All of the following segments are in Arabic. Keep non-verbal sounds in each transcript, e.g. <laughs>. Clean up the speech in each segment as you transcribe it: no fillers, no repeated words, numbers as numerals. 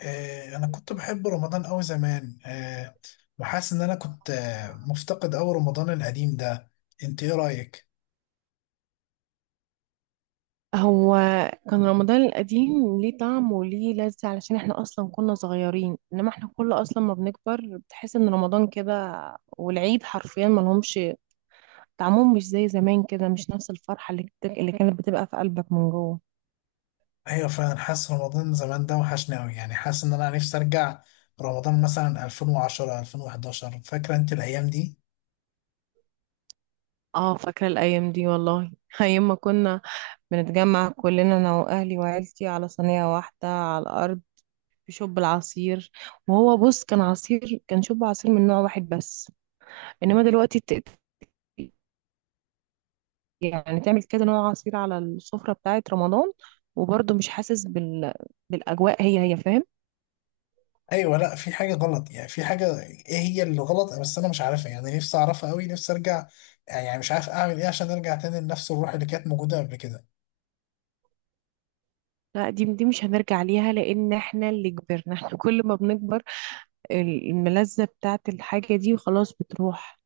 انا كنت بحب رمضان أوي زمان وحاسس ان انا كنت مفتقد أوي رمضان القديم ده. انت ايه رايك؟ هو كان رمضان القديم ليه طعم وليه لذة علشان احنا اصلا كنا صغيرين. انما احنا كل اصلا ما بنكبر بتحس ان رمضان كده والعيد حرفيا ما لهمش طعمهم، مش زي زمان كده، مش نفس الفرحة اللي كانت بتبقى في قلبك من جوه. ايوه، فعلا حاسس رمضان زمان ده وحشني أوي، يعني حاسس ان انا نفسي ارجع رمضان مثلا 2010 2011. فاكره انت الايام دي؟ اه، فاكرة الايام دي والله، <laughs> ايام ما كنا بنتجمع كلنا انا واهلي وعيلتي على صينية واحدة على الارض بشوب العصير. وهو بص، كان عصير، كان شوب عصير من نوع واحد بس، انما دلوقتي يعني تعمل كذا نوع عصير على السفرة بتاعة رمضان، وبرضه مش حاسس بال... بالأجواء هي هي، فاهم. ايوه، لا في حاجه غلط، يعني في حاجه ايه هي اللي غلط بس انا مش عارفها. يعني نفسي اعرفها أوي، نفسي ارجع. يعني مش عارف اعمل ايه عشان ارجع تاني لنفس الروح اللي كانت موجوده قبل كده. لا، دي مش هنرجع ليها، لأن احنا اللي كبرنا احنا. <laughs> كل ما بنكبر الملذة بتاعة الحاجة دي خلاص بتروح.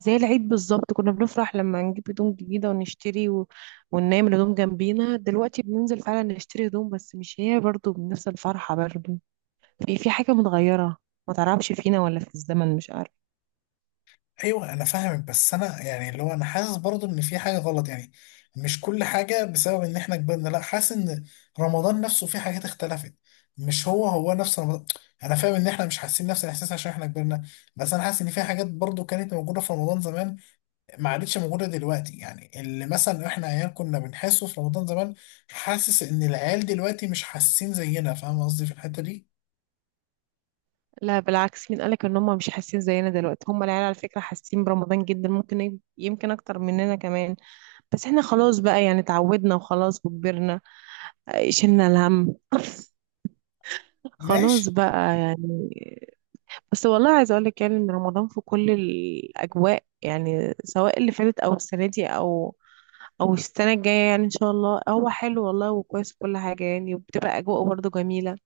زي العيد بالظبط، كنا بنفرح لما نجيب هدوم جديدة ونشتري و... وننام الهدوم جنبينا. دلوقتي بننزل فعلا نشتري هدوم، بس مش هي برضه، بنفس الفرحة برضه. في حاجة متغيرة، ما تعرفش فينا ولا في الزمن، مش عارفة. ايوه، انا فاهمك بس انا يعني اللي هو انا حاسس برضه ان في حاجه غلط. يعني مش كل حاجه بسبب ان احنا كبرنا، لا، حاسس ان رمضان نفسه في حاجات اختلفت. مش هو هو نفس رمضان. انا فاهم ان احنا مش حاسين نفس الاحساس عشان احنا كبرنا، بس انا حاسس ان في حاجات برضه كانت موجوده في رمضان زمان، ما عادتش موجوده دلوقتي. يعني اللي مثلا احنا عيال كنا بنحسه في رمضان زمان، حاسس ان العيال دلوقتي مش حاسين زينا. فاهم قصدي في الحته دي؟ لا بالعكس، مين قالك ان هم مش حاسين زينا دلوقتي؟ هم العيال على فكرة حاسين برمضان جدا، ممكن يمكن اكتر مننا كمان. بس احنا خلاص بقى، يعني اتعودنا وخلاص وكبرنا. آه، شلنا الهم. <laughs> خلاص ماشي. بقى يعني. بس والله عايزة اقولك يعني ان رمضان في كل الاجواء، يعني سواء اللي فاتت او السنة دي او او السنة الجاية، يعني ان شاء الله هو حلو والله وكويس كل حاجة يعني، وبتبقى اجواء برضه جميلة.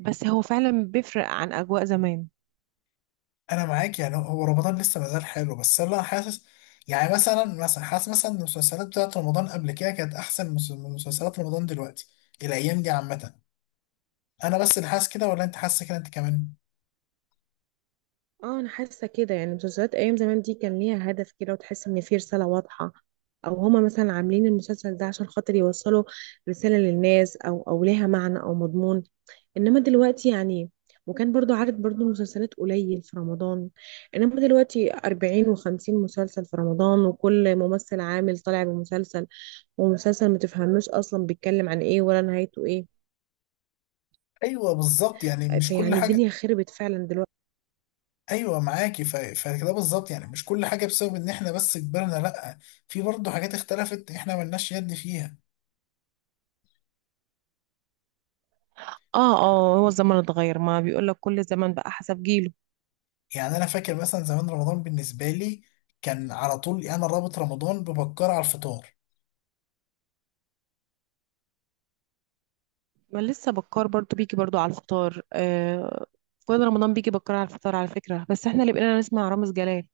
بس هو فعلا بيفرق عن اجواء زمان. انا معاك، يعني هو رمضان لسه مازال حلو بس انا حاسس، يعني مثلا حاسس مثلا ان المسلسلات بتاعت رمضان قبل كده كانت احسن من مسلسلات رمضان دلوقتي الايام دي عامه. انا بس اللي حاسس كده ولا انت حاسس كده انت كمان؟ اه، انا حاسه كده، يعني مسلسلات ايام زمان دي كان ليها هدف كده، وتحس ان في رساله واضحه، او هما مثلا عاملين المسلسل ده عشان خاطر يوصلوا رساله للناس، او او ليها معنى او مضمون. انما دلوقتي يعني، وكان برضو عدد برضو مسلسلات قليل في رمضان، انما دلوقتي 40 و50 مسلسل في رمضان، وكل ممثل عامل طالع بمسلسل، ومسلسل ما تفهموش اصلا بيتكلم عن ايه ولا نهايته ايه. ايوه، بالظبط، يعني مش كل فيعني الدنيا حاجه. خربت فعلا دلوقتي. ايوه، معاكي، فكده بالظبط، يعني مش كل حاجه بسبب ان احنا بس كبرنا، لا في برضه حاجات اختلفت احنا ملناش يد فيها. اه اه، هو الزمن اتغير، ما بيقول لك كل زمن بقى حسب جيله. يعني انا فاكر مثلا زمان رمضان بالنسبه لي كان على طول، يعني انا رابط رمضان ببكر على الفطار. ما لسه بكار برضو بيجي برضو على الفطار، آه. كل رمضان بيجي بكار على الفطار على فكرة، بس احنا اللي بقينا نسمع رامز جلال.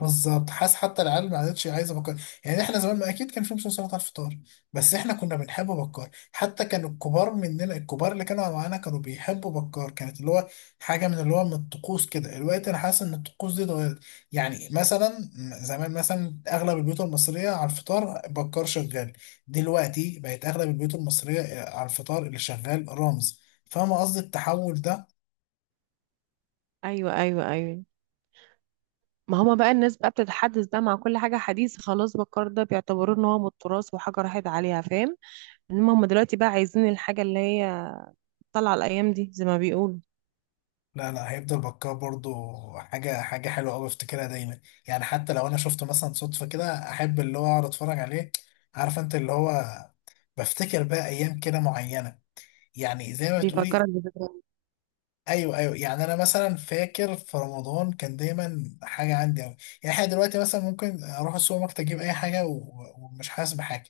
بالظبط، حاسس حتى العيال ما عادتش عايزه بكار. يعني احنا زمان، ما اكيد كان في فلوس سلطه على الفطار. بس احنا كنا بنحب بكار، حتى كان الكبار مننا، الكبار اللي كانوا معانا كانوا بيحبوا بكار، كانت اللي هو حاجه من اللي هو من الطقوس كده. الوقت انا حاسس ان الطقوس دي اتغيرت. يعني مثلا زمان، مثلا اغلب البيوت المصريه على الفطار بكار شغال، دلوقتي بقت اغلب البيوت المصريه على الفطار اللي شغال رامز. فاهم قصدي التحول ده؟ ايوه ايوه ايوه، ما هما بقى الناس بقى بتتحدث بقى مع كل حاجة حديث. خلاص، بكار ده بيعتبروه ان هو من التراث وحاجة راحت عليها، فاهم. انما هما دلوقتي بقى عايزين الحاجة اللي هي طالعة الأيام دي زي ما بيقولوا. لا، لا، هيفضل بكار برضو. حاجة حلوة أوي بفتكرها دايما. يعني حتى لو أنا شفته مثلا صدفة كده، أحب اللي هو أقعد أتفرج عليه. عارف أنت اللي هو بفتكر بقى أيام كده معينة، يعني زي ما بيفكرك تقولي. بذكريات. أيوه، أيوه، يعني أنا مثلا فاكر في رمضان كان دايما حاجة عندي أوي. يعني إحنا دلوقتي مثلا ممكن أروح السوبر ماركت أجيب أي حاجة ومش حاسس بحاجة.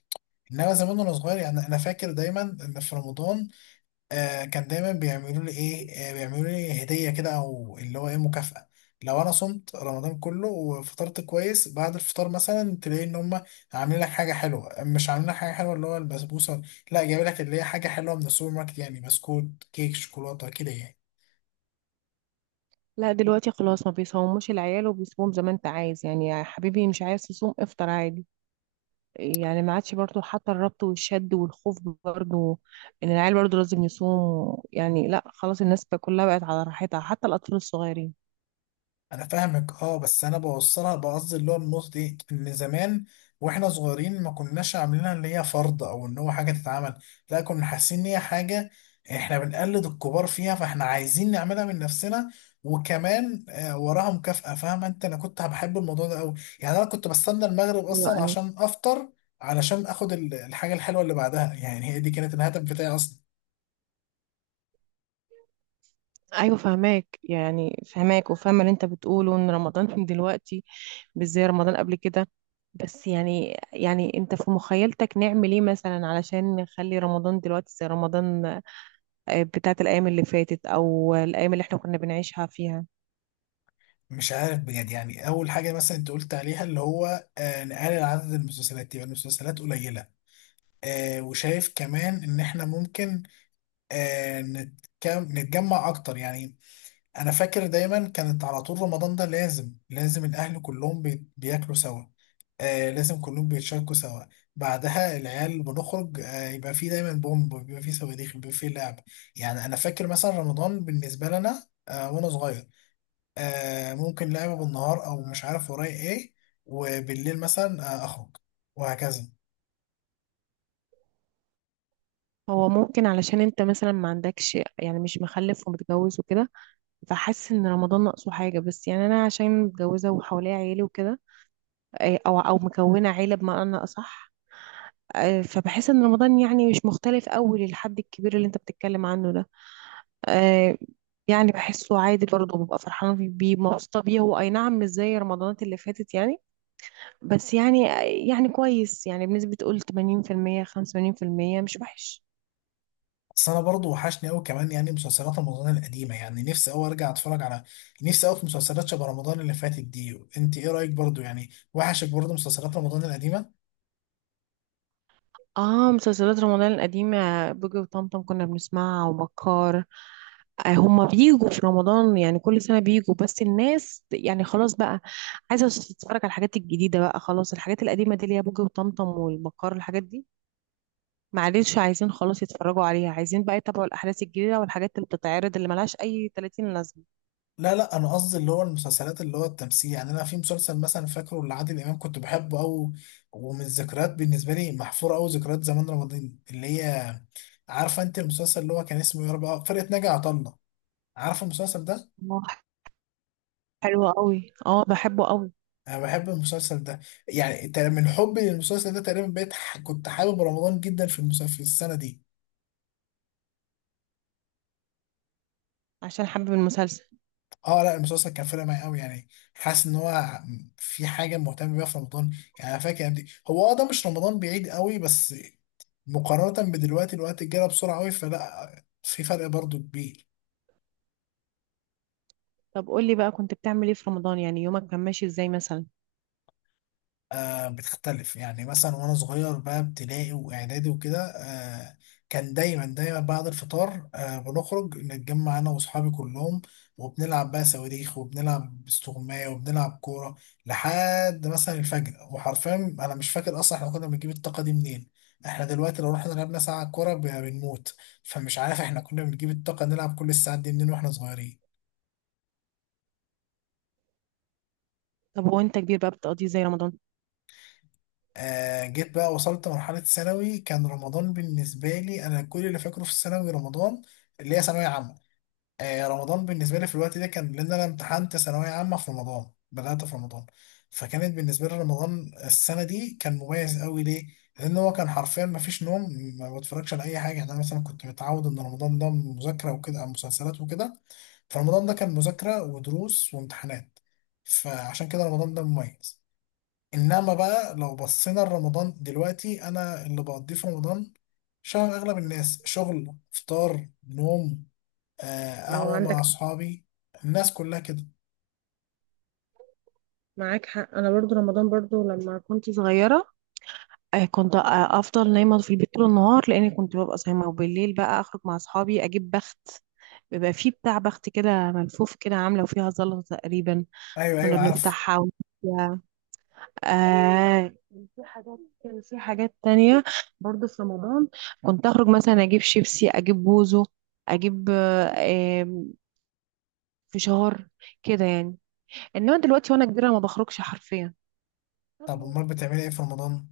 إنما زمان وأنا صغير، يعني أنا فاكر دايما إن في رمضان، كان دايما بيعملوا لي ايه، بيعملوا لي هديه كده او اللي هو ايه مكافاه. لو انا صمت رمضان كله وفطرت كويس، بعد الفطار مثلا تلاقي ان هم عاملين لك حاجه حلوه، مش عاملين لك حاجه حلوه اللي هو البسبوسه، لا جايب لك اللي هي حاجه حلوه من السوبر ماركت، يعني بسكوت كيك شوكولاته كده يعني. لا دلوقتي خلاص، ما بيصوموش العيال، وبيصوموا زي ما انت عايز، يعني يا حبيبي مش عايز تصوم افطر عادي. يعني ما عادش برضو حتى الربط والشد والخوف برضو، ان العيال برضو لازم يصوم. يعني لا، خلاص الناس بقى كلها بقت على راحتها حتى الاطفال الصغيرين. انا فاهمك، اه بس انا بوصلها بقصد اللي هو النقطه دي، ان زمان واحنا صغيرين ما كناش عاملينها اللي هي فرض او ان هو حاجه تتعمل، لا كنا حاسين ان هي حاجه احنا بنقلد الكبار فيها فاحنا عايزين نعملها من نفسنا. وكمان وراها مكافأة. فاهم انت؟ انا كنت بحب الموضوع ده قوي. يعني انا كنت بستنى المغرب ايوه اصلا ايوه عشان افطر، علشان اخد الحاجه الحلوه اللي بعدها، يعني هي دي كانت الهدف بتاعي اصلا. ايوه، فهماك يعني، فهماك وفاهمه اللي انت بتقوله ان رمضان <laughs> من دلوقتي مش زي رمضان قبل كده. بس يعني يعني، انت في مخيلتك نعمل ايه مثلا علشان نخلي رمضان دلوقتي زي رمضان آه، بتاعت الايام اللي فاتت او الايام اللي احنا كنا بنعيشها فيها؟ مش عارف بجد، يعني اول حاجه مثلا انت قلت عليها اللي هو نقلل عدد المسلسلات يبقى المسلسلات قليله. وشايف كمان ان احنا ممكن نتجمع اكتر يعني. انا فاكر دايما كانت على طول رمضان ده لازم لازم الاهل كلهم بياكلوا سوا. لازم كلهم بيتشاركوا سوا. بعدها العيال بنخرج، يبقى في دايما بومب، بيبقى في صواريخ، بيبقى في لعب. يعني انا فاكر مثلا رمضان بالنسبه لنا وانا صغير، ممكن لعبة بالنهار أو مش عارف ورايا إيه، وبالليل مثلا أخرج وهكذا. هو ممكن علشان انت مثلا ما عندكش، يعني مش مخلف ومتجوز وكده، فحاسس ان رمضان ناقصه حاجه. بس يعني انا عشان متجوزه وحواليا عيله وكده، او او مكونه عيله بمعنى اصح، اه، فبحس ان رمضان يعني مش مختلف قوي للحد الكبير اللي انت بتتكلم عنه ده. اه، يعني بحسه عادي برضه، ببقى فرحانه بيه بيه، مبسوطه بيه. هو اي نعم مش زي رمضانات اللي فاتت يعني، بس يعني آه، يعني كويس، يعني بنسبه قول 80% 85%، مش وحش. بس أنا برضو وحشني أوي كمان يعني مسلسلات رمضان القديمة. يعني نفسي أوي أرجع أتفرج على، نفسي أوي في مسلسلات شبه رمضان اللي فاتت دي. أنت إيه رأيك؟ برضو يعني وحشك برضو مسلسلات رمضان القديمة؟ اه، مسلسلات رمضان القديمة، بوجي وطمطم كنا بنسمعها وبكار. آه، هما بيجوا في رمضان، يعني كل سنة بيجوا، بس الناس يعني خلاص بقى عايزة تتفرج على الحاجات الجديدة بقى. خلاص الحاجات القديمة دي اللي هي بوجي وطمطم والبكار، الحاجات دي معلش عايزين خلاص يتفرجوا عليها، عايزين بقى يتابعوا الأحداث الجديدة والحاجات اللي بتتعرض اللي ملهاش أي 30 لازمة. لا، لا، أنا قصدي اللي هو المسلسلات اللي هو التمثيل، يعني أنا في مسلسل مثلا فاكره لعادل إمام كنت بحبه أوي. ومن الذكريات بالنسبة لي محفورة أوي ذكريات زمان رمضان اللي هي، عارفة أنت المسلسل اللي هو كان اسمه يا رب، فرقة ناجي عطا الله؟ عارف المسلسل ده؟ اه حلوة قوي، اه بحبه قوي. انا بحب المسلسل ده. يعني من حبي للمسلسل ده تقريبا بقيت كنت حابب رمضان جدا في المسلسل في السنه دي. عشان حابب المسلسل. اه، لا، المسلسل كان فارق معايا قوي يعني، حاسس ان هو في حاجه مهتم بيها في رمضان. يعني انا فاكر دي هو اه ده مش رمضان بعيد قوي، بس مقارنه بدلوقتي الوقت جرى بسرعه قوي فلا في فرق برضو كبير. طب قولي بقى، كنت بتعمل ايه في رمضان؟ يعني يومك كان ماشي ازاي مثلا؟ بتختلف، يعني مثلا وانا صغير بقى ابتدائي واعدادي وكده، كان دايما دايما بعد الفطار بنخرج نتجمع انا واصحابي كلهم. وبنلعب بقى صواريخ، وبنلعب استغماية، وبنلعب كورة لحد مثلا الفجر. وحرفيا انا مش فاكر اصلا احنا كنا بنجيب الطاقة دي منين. احنا دلوقتي لو رحنا لعبنا ساعة كورة بنموت. فمش عارف احنا كنا بنجيب الطاقة نلعب كل الساعات دي منين واحنا صغيرين. طب وانت كبير بقى بتقضيه ازاي رمضان؟ جيت بقى وصلت مرحلة ثانوي، كان رمضان بالنسبة لي، أنا كل اللي فاكره في الثانوي رمضان اللي هي ثانوية عامة. رمضان بالنسبة لي في الوقت ده كان، لأن أنا امتحنت ثانوية عامة في رمضان، بدأت في رمضان، فكانت بالنسبة لي رمضان السنة دي كان مميز قوي. ليه؟ لأن هو كان حرفيا مفيش نوم، ما بتفرجش على أي حاجة. يعني أنا مثلا كنت متعود إن رمضان ده مذاكرة وكده أو مسلسلات وكده، فرمضان ده كان مذاكرة ودروس وامتحانات. فعشان كده رمضان ده مميز. انما بقى لو بصينا لرمضان دلوقتي، انا اللي بقضيه في رمضان شبه اغلب الناس، شغل، فطار، نوم، اه قهوه مع عندك. اصحابي. الناس كلها كده. معاك حق، انا برضو رمضان، برضو لما كنت صغيره آه، كنت آه، افضل نايمه في البيت طول النهار لاني كنت ببقى صايمه، وبالليل بقى اخرج مع اصحابي اجيب بخت. بيبقى فيه بتاع بخت كده ملفوف كده عامله وفيها زلطه تقريبا، ايوه، كنا ايوه، عارف. بنفتحها. و... آه، في حاجات، كان في حاجات تانية برضو في رمضان، كنت اخرج مثلا اجيب شيبسي، اجيب بوزو، اجيب آه، آه، فشار كده يعني. انما دلوقتي وانا كبيره ما بخرجش حرفيا. طب امال بتعملي ايه في رمضان؟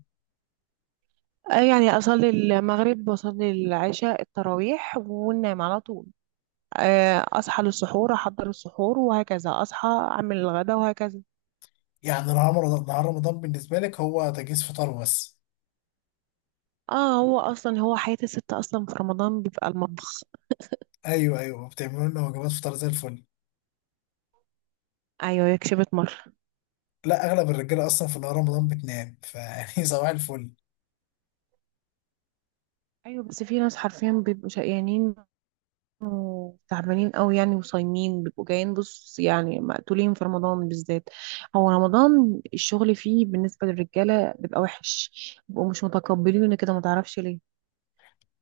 آه، يعني أصلي المغرب وأصلي العشاء التراويح وننام على طول. آه، أصحى للسحور أحضر السحور وهكذا، أصحى أعمل الغدا وهكذا. يعني نهار رمضان بالنسبه لك هو تجهيز فطار بس؟ اه، هو أصلا، هو حياة الست أصلا في رمضان بيبقى المطبخ. ايوه، ايوه، بتعملوا لنا وجبات فطار زي الفل. أيوه، هي كشبت مرة. لا، اغلب الرجاله اصلا في نهار رمضان بتنام، فيعني <laughs> صباح الفل. أيوه، بس في ناس حرفيا بيبقوا شقيانين وتعبانين أوي يعني، وصايمين بيبقوا جايين بص، يعني مقتولين في رمضان بالذات. هو رمضان الشغل فيه بالنسبة للرجالة بيبقى وحش، بيبقوا مش متقبلين كده ما تعرفش ليه.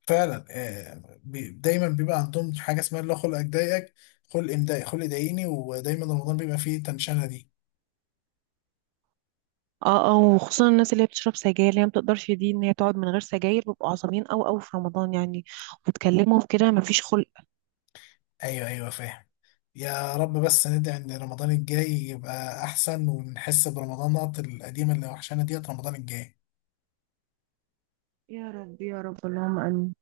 فعلا، دايما بيبقى عندهم حاجه اسمها اللي هو خلق اضايقك، خلق امضايق، خلق ضايقني. ودايما رمضان بيبقى فيه تنشنه دي. اه اه، وخصوصا الناس اللي هي بتشرب سجاير، اللي هي ما بتقدرش دي ان هي تقعد من غير سجاير، بيبقوا عصبيين قوي قوي في رمضان يعني، وتكلمهم كده ما فيش خلق. ايوه، ايوه، فاهم. يا رب، بس ندعي ان رمضان الجاي يبقى احسن، ونحس برمضانات القديمه اللي وحشانا ديت رمضان الجاي. يا رب، يا رب، اللهم امين.